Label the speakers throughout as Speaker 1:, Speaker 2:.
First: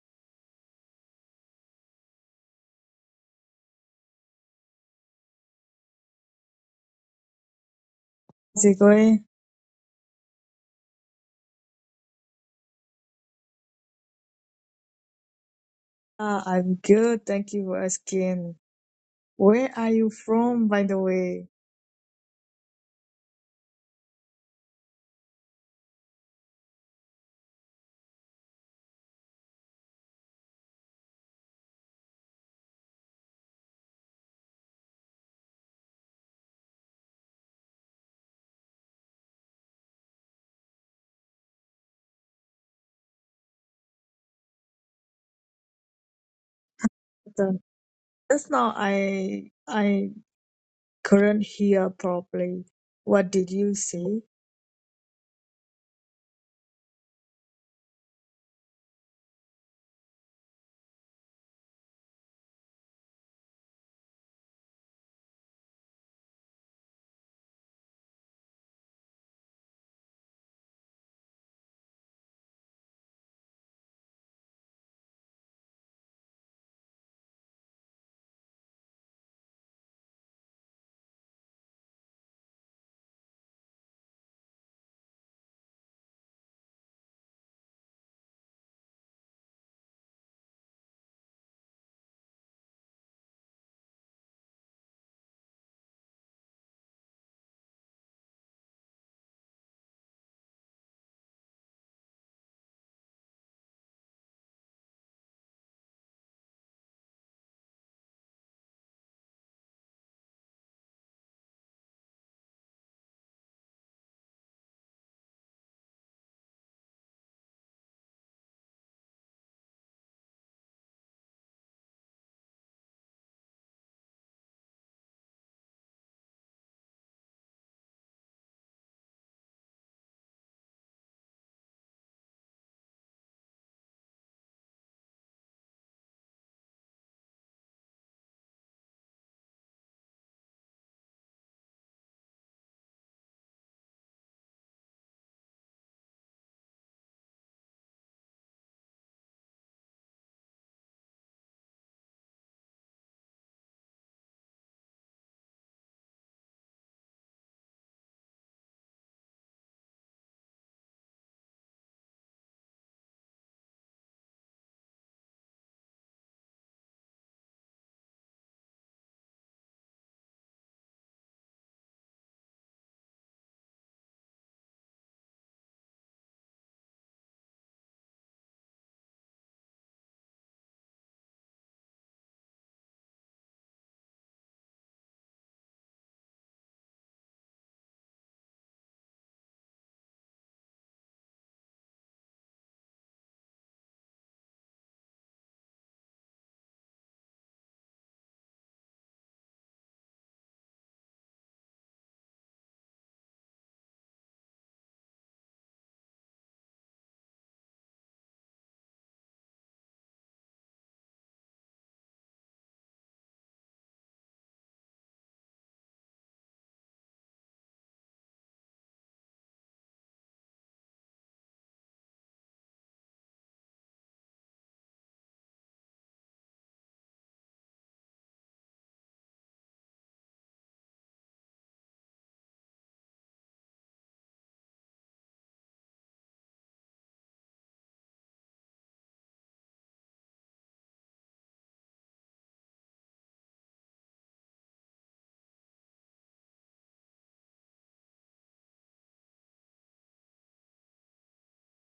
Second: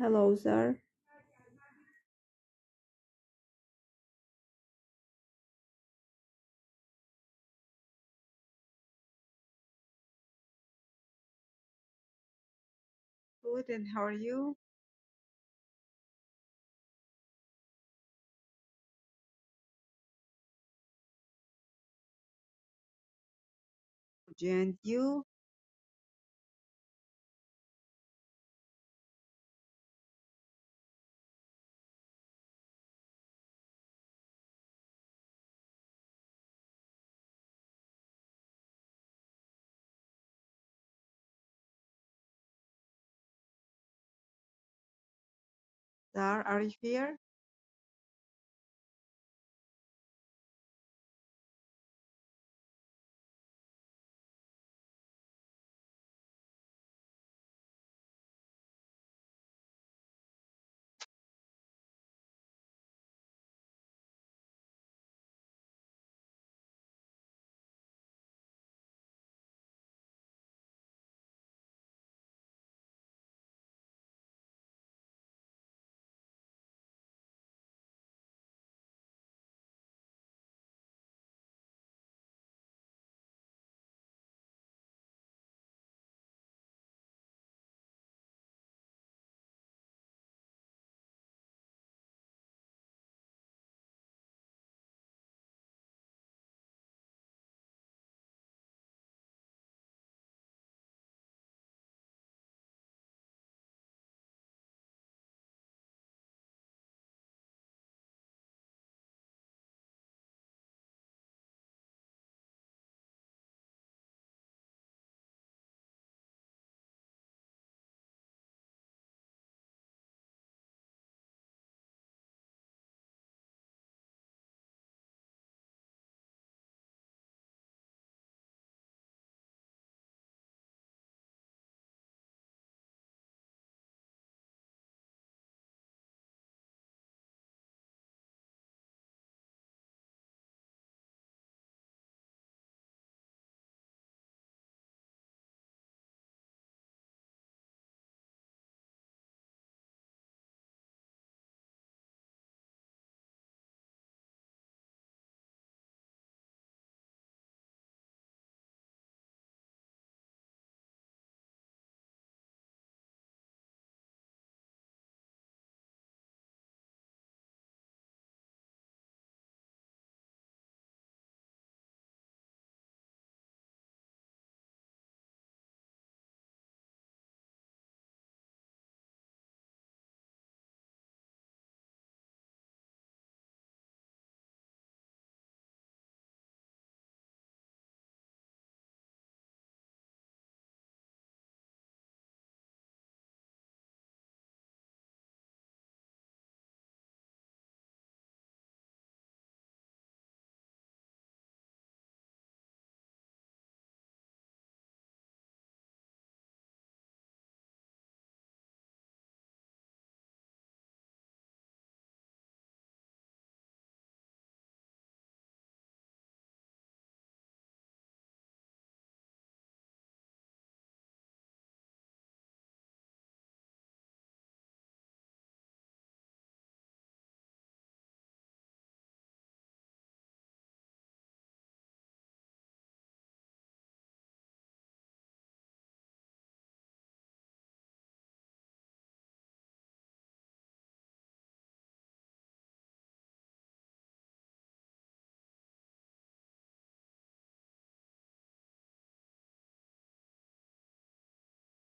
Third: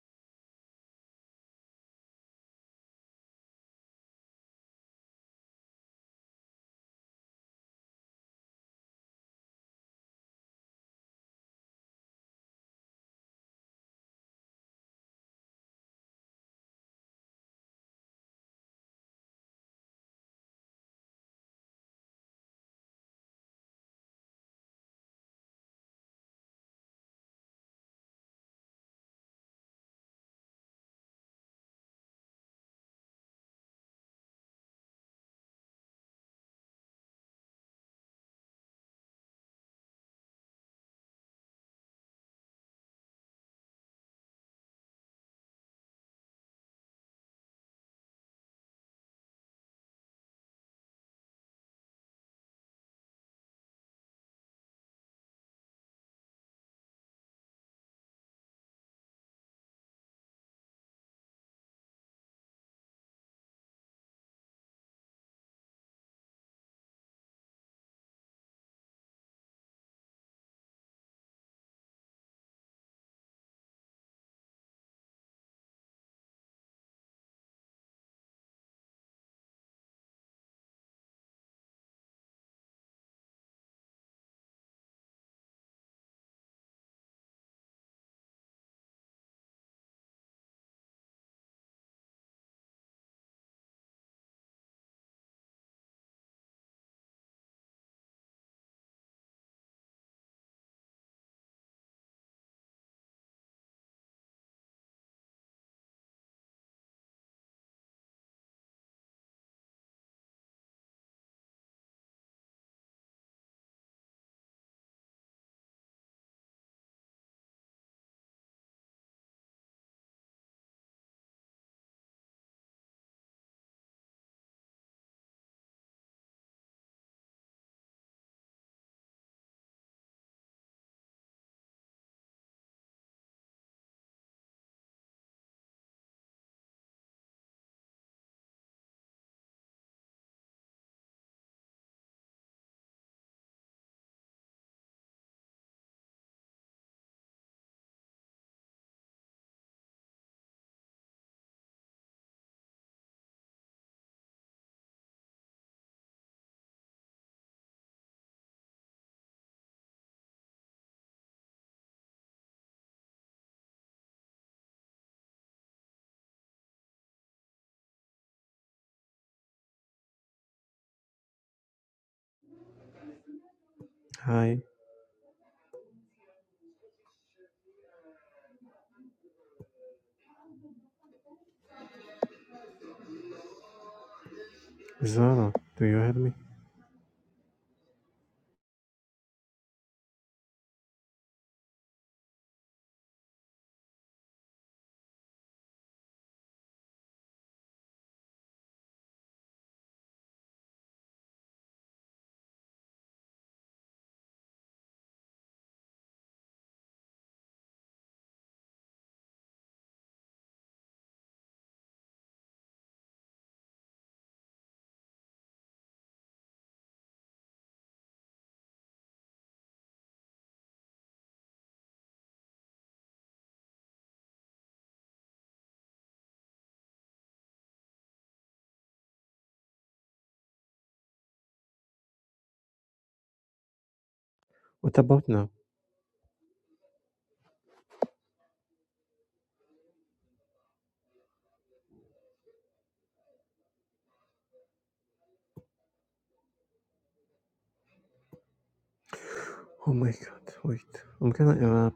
Speaker 1: Hello, sir.
Speaker 2: How's it going?
Speaker 1: Good, and how are you?
Speaker 2: Ah, I'm good. Thank you for asking. Where are you from, by the way?
Speaker 1: Good, And you, Dar, are you here?
Speaker 2: The- Just now, I I couldn't hear properly. What did you say?
Speaker 3: Hi, Zara, do you hear me? What about now? Oh my god, wait. I'm gonna uh,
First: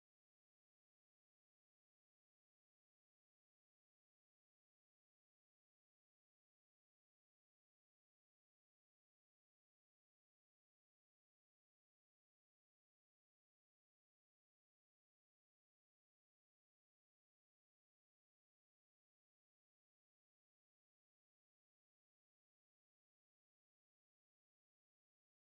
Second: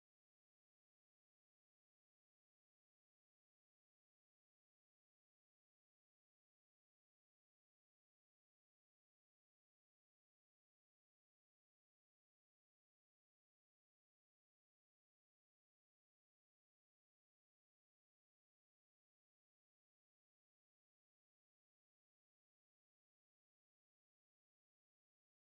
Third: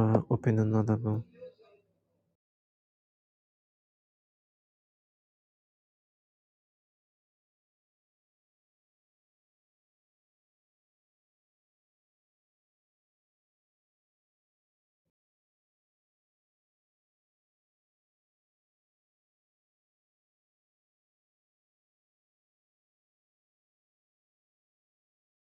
Speaker 3: uh, open another one.